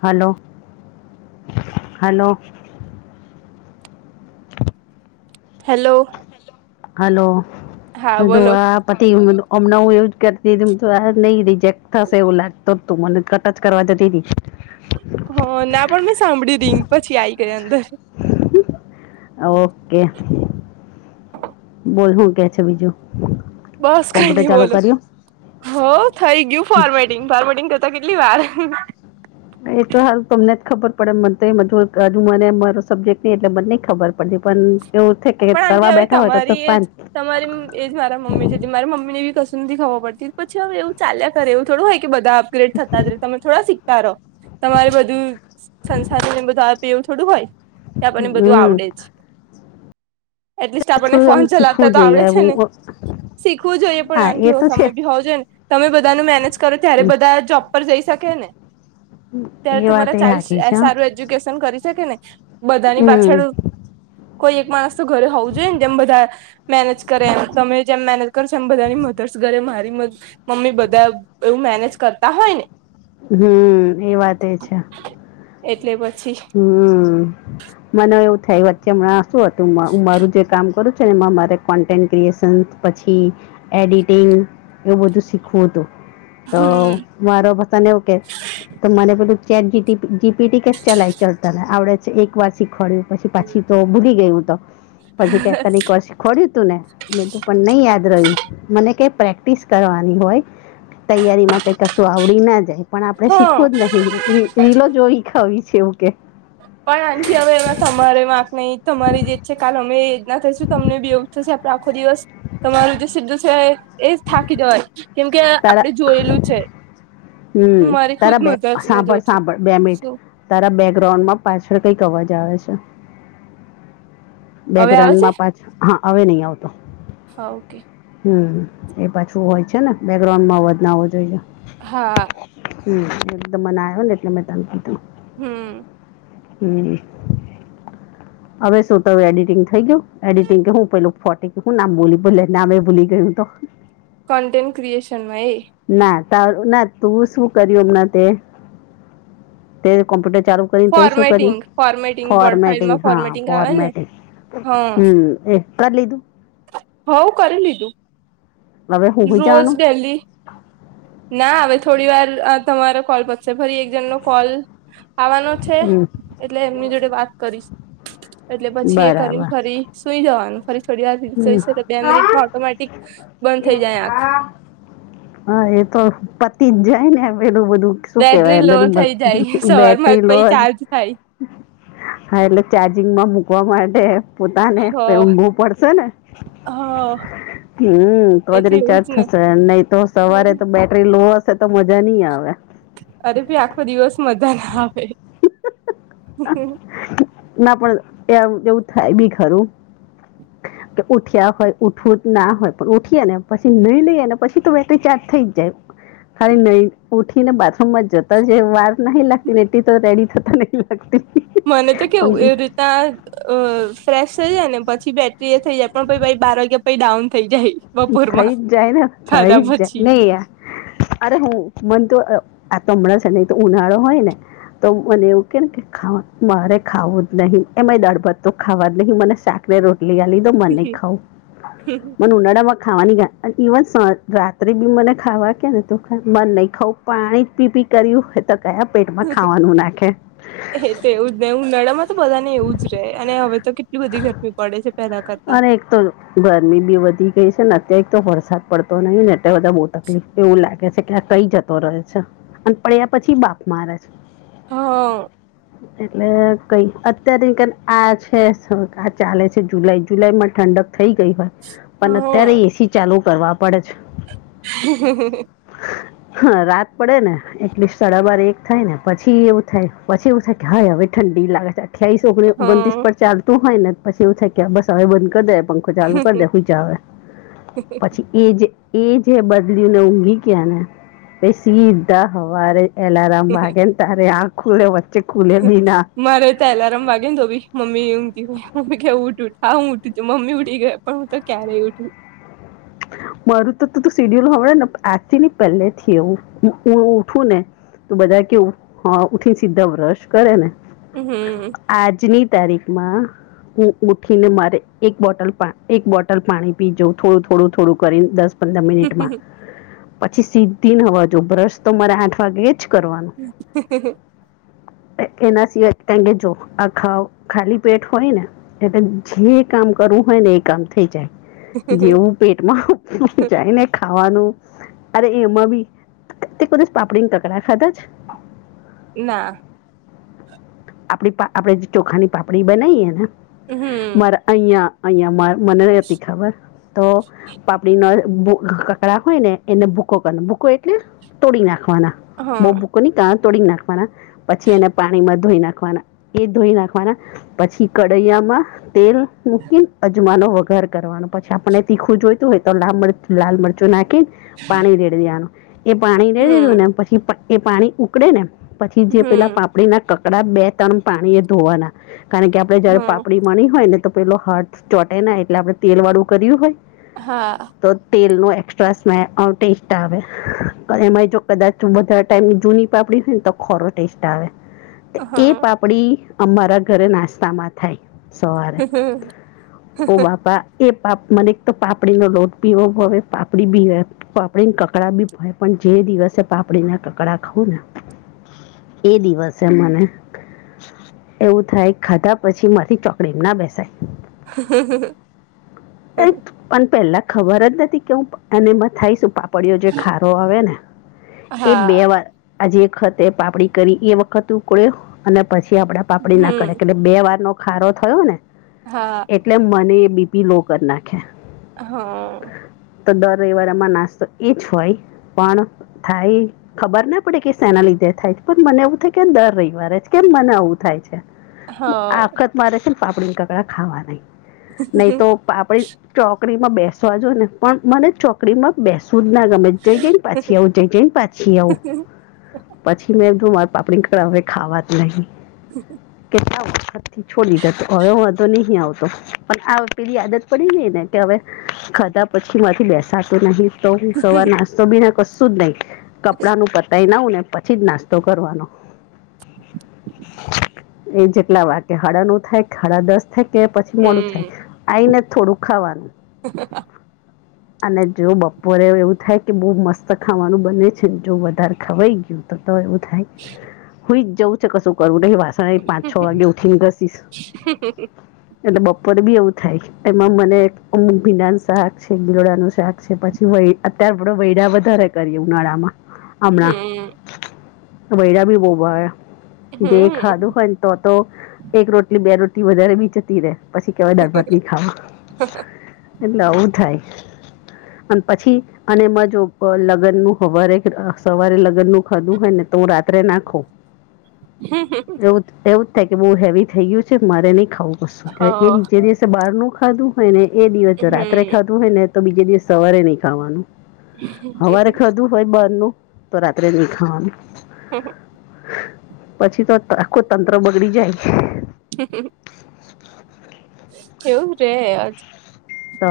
હાલો, hello. Hello. Hello હા બોલો દોઆ આપ. પછ હમણાં હું એવું કરતી નહી રિજેક્ટ થાશે એવું લાગતો તું મને ટચ કરવા જતી તી. ના પણ મેં સાંભળી હતી પછી આઈ ગય અંદર. ઓકે. બોલ હું કે છે બીજું? બસ કઈ કોમ્પ્યુટર નહી ચાલુ બોલું, કર્યું હો થઈ ગયું ફોર્મેટિંગ. ફાર્મેટિંગ કરતા કેટલી વાર. એ તો હાલ તમને જ ખબર પડે મને તો હજુ મને મારો સબ્જે્ટ નહી એટલે મને નહી ખબરે. પણ એવું થ કે પણ આંટી કરવા હવે બેઠા હોય તો તમારી એજ ફક્ત એમ તમારી એ જ મારા મમ્મી છે મારી મમ્મીને એવી કશું નથી ખબર પડતી પછી હવે એવું ચાલ્યા એવ થોડુ હોય કે બધા અપગ્રેડ થતા જ રે તમે થોડા શીખતા રહો. તમારે બધું સંસાર બધું આવડું થોડું હોય કે આપણને બધું હમ આવડે જ. એટલીસ્ટ આપણને થોડું આમ ફોન ચલાવતા શીખવું તો આવડે જોઈએ છે ને. હું શીખવું જોઈએ પણ હા આ કે એ તો છે સમય બી હોવો જોઇયેને તમે બધાનું મેનેજ કરો ત્યારે બધા જોબ પર જઈ શકે ને. ત્યારે એ વાત એ તમારા સાચી છે [unintelligible] સારું એજ્યુકેશન કરી શકે ને બધાની હમ પાછળ કોઈ એક માણસ તો ઘરે હોવું જોઈએ ને. જેમ બધા મેનેજ કરે એમ તમે જેમ મેનેજ કરો છો એમ બધાની મધર્સ કરે મારી મમ્મી બધા એવું મેનેજ કરતા હોય ને. હમ એ વાત એ છે. એટલે પછી હમ, મને એવું થાય વચ્ચે હમણાં શું હતું. મારું જે કામ કરું છુંને એમાં મારે કોન્ટેન્ટ ક્રિએશન પછી એડિટિંગ એવું બધું શીખવું હતું. તો હમ મારો બધાને ઓકે તો મને બોલું ચેટ જીપીટી ચઢતા ને આવડે એક વાર શીખવાડ્યું પછી પાછી તો ભૂલી ગઈ હું તો પછી કે તને એક પછી ખોડ્યું તું ને તું પણ નહી યાદ રહ્યું મને ક પ્રેક્ટિસ કરવાની હોય. તૈયારી માં કંઈ કશું આવડી ન જાય. પણ આપણે હા શીખવું જ નહી રીલો જોવી ખાવી છે એવું કે. પણ આન્ટી હવે એમાં તમારે વાક નહી. તમારી જે છે કાલ અમે ના થઈશું તમને બી એવું થશે આખો દિવસ તમારું સીધું સાહેબ એ જ થાકી જવાય કેમ કે તારા આપડે જોયેલું છે. હમ, હું મારી ખુદ તારા બે મધર્સ ને જોઉં સાંભળ છું -સાંભળ બે મિનિટ શું તારા બેકગ્રાઉન્ડ માં પાછળ કઈક અવાજ આવે છે. હવે આવે છે બેકગ્રાઉન્ડમાં પાછ હા હવે નહી આવતો. હા ઓકે. હમ, એ પાછું હોય છે ને બેકગ્રઉન્ડમાં અવાજ ના આવો જોઈએ. હા. હમ, એકદમ મને આયોને એટલે મે તને કીધું. હમ. હમ. હવે શું તારુ એડિટિંગ થઈ ગયું? એડિટિંગ કે હું પેલું ફોટી કે હું નામ બોલી ભલે નામે ભૂલી ગયી હું તો. કન્ટેન્ટ ક્રિએશનમાં એ. ના તાર ના તું શું કર્યું હમણાં તે? તે કોમ્પ્યુટર ચાલુ તે શું ફોર્મેટિંગ કર્યું ફોર્મેટિંગ વર્ડ ફોર્મટિંગ ફાઇલમાં હા, ફોર્મેટિંગ આવે ને ફોર્મટિંગ. હા હમ એ કર લીધું. હોઅ કરી લીધું. હવે હું હોઈ રોજ જવાનું ડહેલી ના હવે થોડી વાર આ તમારો કોલ, ફરી પછી એક જણનો કોલ આવાનો છે હમ, એટલે એમની જોડે વાત કરીશ. એટલે પછી એ કરીને બરાબર ફરી સુઈ જવાનું. ફરી થોડી વાર હમ. જોઈશુ કે બે મિનિટમાં ઓટોમેટિક બંધ થઈ જાય આંખ એહા! હા, એતો પતિ જ જાય ને પેલું બધું. શું બેટરી કેવાયને લો અંદરનું થઈ જાય બધું સવારમાં બેટરી લો પહી જ ચાર્જ થાય હા, એટલે ચાર્જિંગમાં મુકવા માટે પોતાને હ પેઘું બો પડ હને, હ હમ તો એ જ રીચાજ એવું ને થશે. નહી તો સવારે તો બેટરી લો હશે તો મજા ની આવે. અરે ભી આખો દિવસ મજા ના આવે. ના પણ ત્યાં એવું થાય બી ખરું. કે ઉઠ્યા હોય ઉઠવું જ ના હોય પણ ઉઠીએ ને પછી નઈ લઈએને પછી તો બેટરી ચાર્જ થઈ જ જાય. કાઈ નઈ ઉઠી ને બાથરૂમમાં જતા જે વાર નથી લાગતી ને એલી તો રેડી થતા ને શકતિ. મને તો કેવું એવી રીત ત્યાં અહ ફ્રેશ થઈ જાય ને પછી બેટરી એ થઈ જાય પણ પહી બાર વાગ્યા પઈ ડાઉન થઈ જાય બપોરમાં થઈ જ જાય ને થઈ ખાધા જ પછી. જાય નહીં યાર અરે હું મનતો અ આ તો હમણાં છે નહી તો ઉનાળો હોય ને તો મને એવું કે ને કે ખા મારે ખાવું જ નહી એમાં દડભાત્તતો ખાવા જ નહીં મને શાક બે રોટલી આલી દો મને ન ખાવું મને ઉના પોણ ખાવાની જા ઇવન સ રાત્રે બી મને ખાવા કે ને તો મારે નહીં ખાવુ પણ પાણી પી પી કર્યું એ તો કયા પેટમાં ખાવાનું નાખે. એ તો એવું ને ઉનાળામાં તો બધા ને એવું જ રહે અને હવે તો કેટલી બધી ગરમી પડે છે. પેલા કરતા અને એક તો ગરમી બી વધી ગઈ છે ને અત્યારે એક તો વરસાદ પડતો નહી ને એટલે બધા બો તકલીફ એવું લાગે છે. કયા કઈ જતો રહે છે અને એના પડ્યા પછી બાફ મારે છે. હા. એટલે કઈ અત્યારે કે આ છે આ [unintelligible] ચાલે છે જુલાઈ જુલાઈમાં ઠંડક થઈ ગઈ હોય પણ અત્યારે હા એસી ચાલુ કરવા પડે છે. હિ હિ હી એ. હ હા રાત પડે ને એટલી સાડા બાર એક થાય ને પછી એવું થાય પછી એવું થાય કે હા હવે ઠંડી લાગે છે અઠ્યાઈસ ઓગણી ઓગણ્રીસ હા પર ચાલતું હોય ને પછી એવ થાય કે બસ હવે બંધ કરી દેવાય પંખો. પંખો ચાલુ કર દે હૂયજા હવે પછી એ જે એ જે બદલી ને ઊંઘી ગ્યા ને પ સીધા હવારે એલારમ વાગે એ તારે આંખ ખુલે વચ્ચે ખુલે ભીના મારે તો એલારમ વાગે નો ભી મમ્મી એમ મમી કેવ ઉટ ઉઠા હું ઉઊું છુંમ્મી ઉડી ગયો પણ હું તો ક્યારેય ઉઠું મારું તું તું તું સીડ્યુલ હડે ને આજથી પહેલે થી એવું ઉ ઉઠવું ને તો બધા કેવું હા ઉઠી સીધા બ્રશ કરે ને અ હે આજની તારીખમાં ઉ ઉઠીને ને મારે એક બોટલ પા એક બોટલ પાણી પીજવું થોત થોડું થોડું કરીન દસ પંદર મિનિટમાં પછી સીધી નવાજો બ્રશ તો મારે આઠ વાગે જ કરવાનું એ એના સિવાય એને જો આખા ખાલી પેટ હોય ને એટલે જે કામ કરવું હોય ને એ કામ થઈ જાય જેવું પેટમાં જાય ને ખાવાનું અરે એમાં બી તે કદાચ પાપડીને કકડા ખાદા છે? ના આપડી આપડે ચોખાની પાપડી બનાવીએ ને હમ મારા અહીંયા અહીંયા મા મને રહેતી ખબર તો પાપડી ન ભૂ કકડા હોય ને એને ભૂકો કર ભૂકો એટલે તોડી નાખવાના. બો હા બુક કોને [unintelligible] તોડી નાખવાના પછી એને પાણીમાં ધોઈ નાખવાના ઈ ધોઈ નાખવાના પછી કઢૈયામાં તેલ મૂકીન અજમાનો વઘાર કરવાનો પછી આપણે તીખું જોઈતું હોય તો લાર મર લાલ મરચું નાખીન પાણી રેડી દેવાનું એ પાણી રેડી દીધું હમ ને પછી પટ એ પાણી ઉકળે ને પછી જે પેલા હમ પાપ ડીના કકડા બે ત્રણ પાણી એ ધોવાના કારણ કે આપડે જયારે હા પાપડી વણી હોય ને તો પેલો હથ ચોટેને એટલે આપડણે તેલ વાળું કર્યું હોય હા. તો તેલનો એક્સ્ટ્રા સ્મે અ ટેસ્ટ આવે પર એમાંએ જો કદાચ વધારે ટાઈમ જૂની પાપડી હોય ને તો ખોરો ટેસ્ટ આવે એ હા પાપડી અમારા ઘરે નાસ્તામાં થાય સવારે ઓ બાપા એ પાપ મને તો પાપડીનો લોટ પીવો હવે પાપડી બીવે પાપડીને કકડા ભી ભય પણ જે દિવસે પાપડીના કકડા ખાવું ને એ દિવસે મને એવું થાય ખાધા પછી માંથી ચોકડી માં ના બેસાય હ એ પણ પેલા ખબર જ નથી કેવું અને એમાં થાય શું પાપ ડીયો જે ખારો આવે ને એ હા બે વાર આજે ખતે પાપડી કરી એ વખત ઉકળ્યો અને પછી આપડે પાપડીના કરે કે હમ એટલે બે વારનો ખારો થયો ને? હા. એટલે મને એ બીપી લો કરી નાખે. હ અ અ અ તો દર રવિવારે અમાર નાસ્તો એ જ હોય પણ થાય ખબર ના પડે કે શેના લીધે થાય છે પણ મને એવું થાય કેમ દર રવિવારે જ કેમ મને આવવું થાય છે? તો આ હા વખત મારે છે ને પાપડીના કકડા ખાવા નહી, નહી તો પાપડી ચોકડીમાં બેસવા જવું ને પણ મને ચો કડીમાં બેસું જ ના ગમે જઈ જઇને પાછી આવું, જઈ જઇને પાછી આવું. પછી મેં એમ કીધું મારા પાપડી કકડા હવે ખાવા જ નહી. કેટલા વખતથી છોડી દીધા તો હવે વોંધો નહી આવતો પણ આ પેલી આદત પડી ગઈન ને કે હવે ખાધા પછી મારાથી બેસાતું નહી તો સવાર નાસ્તો ભી ના કશું જ નહી. કપડાનું પતાઈ ને આવુંને પછી જ નાસ્તો કરવાનો એ જેટલા વાગે હાડા નવ થાય કે હાડા દસ થાય કે પછી મોડું હમ થાય આઈને જ થોડું ખાવાનું અને જો બપોરે એવું થાય કે બહુ મસ્ત ખાવાનું બને છે ને જો વધારે ખવાઈ ગયું તો તો એવું થાય હ હુંઈ જ જવું છે કશું કરવું નહી વાસણએ પાંચ છ વાગે ઉઠીને ઘસીશ એટલે બપોરે ભી એવું થાય માં મને એક અમુક ભીંડાનું શાક છે, ગીલોડાનું શાક છે પછી વઇ અત્યારે આપડ વૈડા વધારે કરીએ ઉનાળામાં હમણા હમ તો વૈડા ભી બઉ ભાવે દે હમ ખાધું હોયન તો તો એક રોટલી બે રોટલી વધારે ભી જતી રે પછી કહેવાય દાળભાત નહી ખાવા. હા એટલે આવું થાય અને પછી અને એમાં જો અહ લગ્નનું હવારે સવારે લગ્નનું ખાધું હોય ને તો હ રાત્રે નાખો [inaudible] હે. એવું જ થાય કે બહુ હેવી થઈ ગયું છે મારે નહી ખાવું પું એ હા નીચે દિવસે બહાર નું ખાધું હોયને એ દિવસે રાત્રે હમ ખાધૂ હોય ને તો બીજે દિવસ સવારે નહી ખાવાનું. હવારે ખાધું હોય બાર નું તો રાત્રે નહી ખાવાનું. હમ્મ હમ્મ. પછી તો ત આખું તંત્ર બગડી જાય. હ. કેવું રે આજ. તો.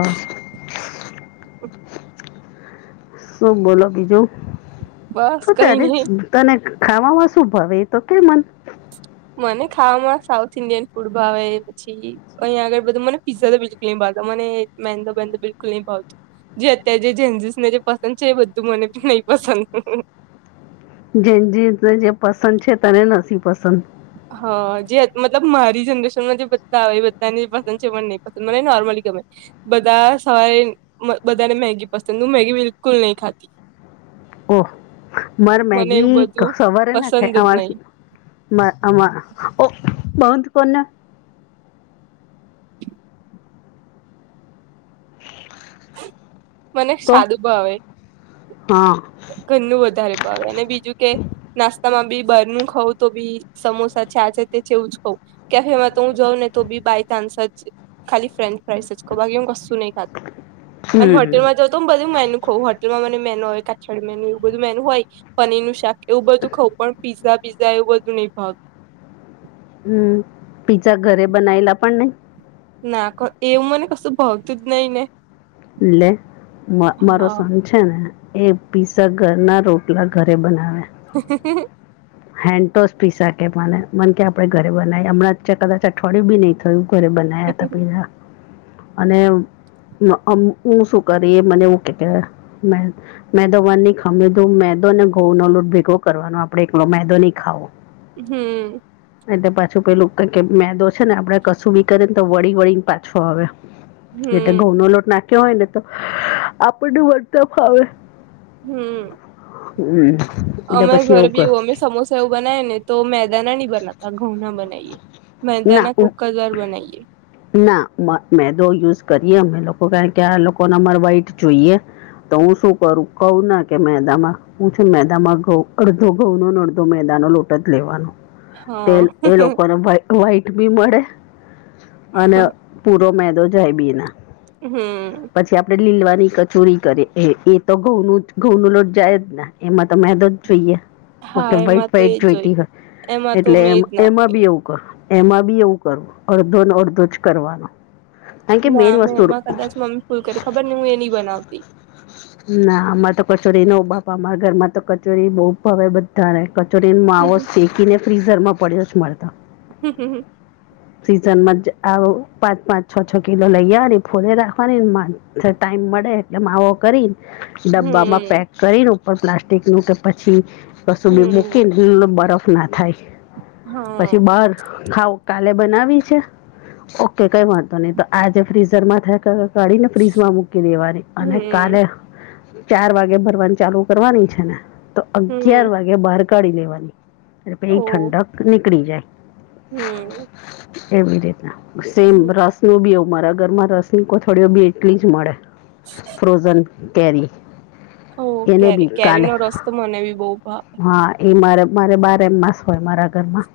શું બોલો બીજું. બસ શું કઈ તારે નહી તને ખાવામાં શું ભાવ એ તો કે મન મને ખાવામાં સાઉથ ઇન્ડિયન ફૂડ ભાવે પછી અહીંયા આગળ બધું મને પિઝા તો બિલકુલ નહીં ભાવતા મને મેહેંદો બેંદ બધું બિલકુલ નહીં ભાવતો. જે અત્યારે જે જેન્જિસ ને જે પસંદ છે એ બધું મને નહી પસંદ. જેન્જિસ ને જે પસંદ છે તને નથી પસંદ. હા જે મતલબ મારી જનરેશનમાં જે બધા આવે એ બધાને પસંદ છે પણ નહીં પસંદ મને નોર્મલી ગમે. બધા સવારે બધાને મેગી પસંદ હૈ. હું મેગી બિલકુલ ખાત ઓહ મારે મને એવું મેગી બધું સવારે ના પસંદ ખાય જ અમાર નહી માં આમાં ઓ બંધ કરને. મને તો સાદુ ભાવે. હા. ઘરનું વધારે ભાવે અને બીજું કે નાસ્તા માં બી બારનું ખઉં તો બી સમોસા છે છે તે છેવું જ ખઉ કેફેમાં તો હું જાઉં ને તો બી બાય ચાન્સ જ છે. ખાલી ફ્રેન્ચ ફ્રાઈઇસ જ બાકી હું કશું નહીં ખાત અને હોટેલ હમ માં જઉ તો હું બધું મેન્યુ ખઉં હોટેલમાં મ મેનુ હવે કા છે મેનું એવું બધું મેન હોય પનીર નું શાક એવું બધું ખઉં પણ પીઝા પીઝા એવું બધું નહીં ભાવ હમ્મ પિજા ઘરે બનાયલા પણ નહી? ના ક એવું મને કશું ભાવતું જ નહી ને. એટલે મા-મારો હા શાંત છે ને એ પીસા ઘર ના રોટલા ઘરે બનાવે. હ. [inaudible] હેન્ડ ટોસ પીસા કે મને આપડે ઘરે બનાવી હમણાં કદાચ અઠવાડિયી નહીં થયું ઘરે બન નાયા હતા પિઝા અને અમ્મ હું શું કરી એ મનેું કે કે મેં મેદો વાર નહી ખાીધું મેદો ને ઘઉં નો લોટ ભેગો કરવાનો આપડે એકલો મેદો નહી ખાવો. હમ્મ. એટલે પાછું પેલું ક મેદો છે ને આપડે કશું બી કરીને તો વળી વળી ને પાછો આવે. એટલે હમ ઘઉં નો લોટ નાખ્યો હોય ને તો આપણું વર્તા ફાવે. હમ્મ. હમ્મ. અમારે ઘરે બી એવું અમે સમોસા એવું બનાય ને તો મેદાના નની બનાતા ઘઉં ના બનાવીએ. મેદા ના કોક કાઝ વાર બનાઈએ. ના મ મેદો યુઝ કરીએ અમે લોકો કારણ કે આ લોકો ન અમાર વાઈટ જોઈએ. તો હું શું કરું કહું ના કે મેદામાં, હું છું મેદામાં ઘઉં અડધો ઘઉં નો અડધો મેદાનો લોટ જ લેવાનો. હા તેલ એ લોકોને ભય વ્હાઈટ બી મળે અને પૂરો મેદો જાય બી ના. હમ, પછી આપડે લીલવાની કચોરી કરીએ એ તો ઘઉં ન ઘઉં નો લોટ જાય જ ને, એમાં તો મેદો જ જોઈએ, હા મ વ્હાઈટ એમાં તો એજ વ્હાઈટ જોય જોઈતી હોય એમાં તો એટલે એ મેં એજ એમાં નાખીએ. બી એવું, એમાં બી એવું કરો, અડધો ન અડધો જ કરવાનો. કારણ કે મેન વસ્તુર ફૂલ કરી ખબર ને હું એ ની બનાવતી. ના, આમારે તો કચોરી ન બાપા અમારા ઘરમાં કચોરી બહુ ભાવે બધા ને. કચોરીનો માવો હમ શેકી ને ફ્રીઝર માં પડ્યો છે મારે તો, હમ હમ, [inaudible] સિઝનમાં જ આવ પાંચ પાંચ છ છ કિલો લઈ આવાની ફોલે રાખવાની મા ટાઈમ મળે. માવો, કરી ડબ્બામાં પેક કરી ઉપર પ્લાસ્ટિક નું કે પછી કસુ બી હમ મૂકી ને, ખુલ્લો બરફ ના થાય પછી હા બાર ખાવ કાલે બનાવી છે ઓકે કઈ વાંધો નઇ તો આજે ફ્રીઝર માં થાય, કાઢીને ફ્રીજમાં મૂકી દેવાની અને, કાલે હમ ચાર વાગે ભરવાની ચાલુ કરવાની છે ને તો અગિયાર હમ વાગે બહાર કાઢી લેવાની એટલે પછી ઓ ઠંડક નીકળી જાય. હમ એવી રીતના સેમ રસ નું બી એવું મારા ઘરમાં રસ ન કોથોળિઓ બી એટલી જ મળે. ફ્રોઝન કેરી. ઓ એને કેરી ભી કેરી કાલે નો રસ તો મને બી બહુ ભાવ હા, એ મારે મારે બારે માસ હોય મારા ઘરમાં.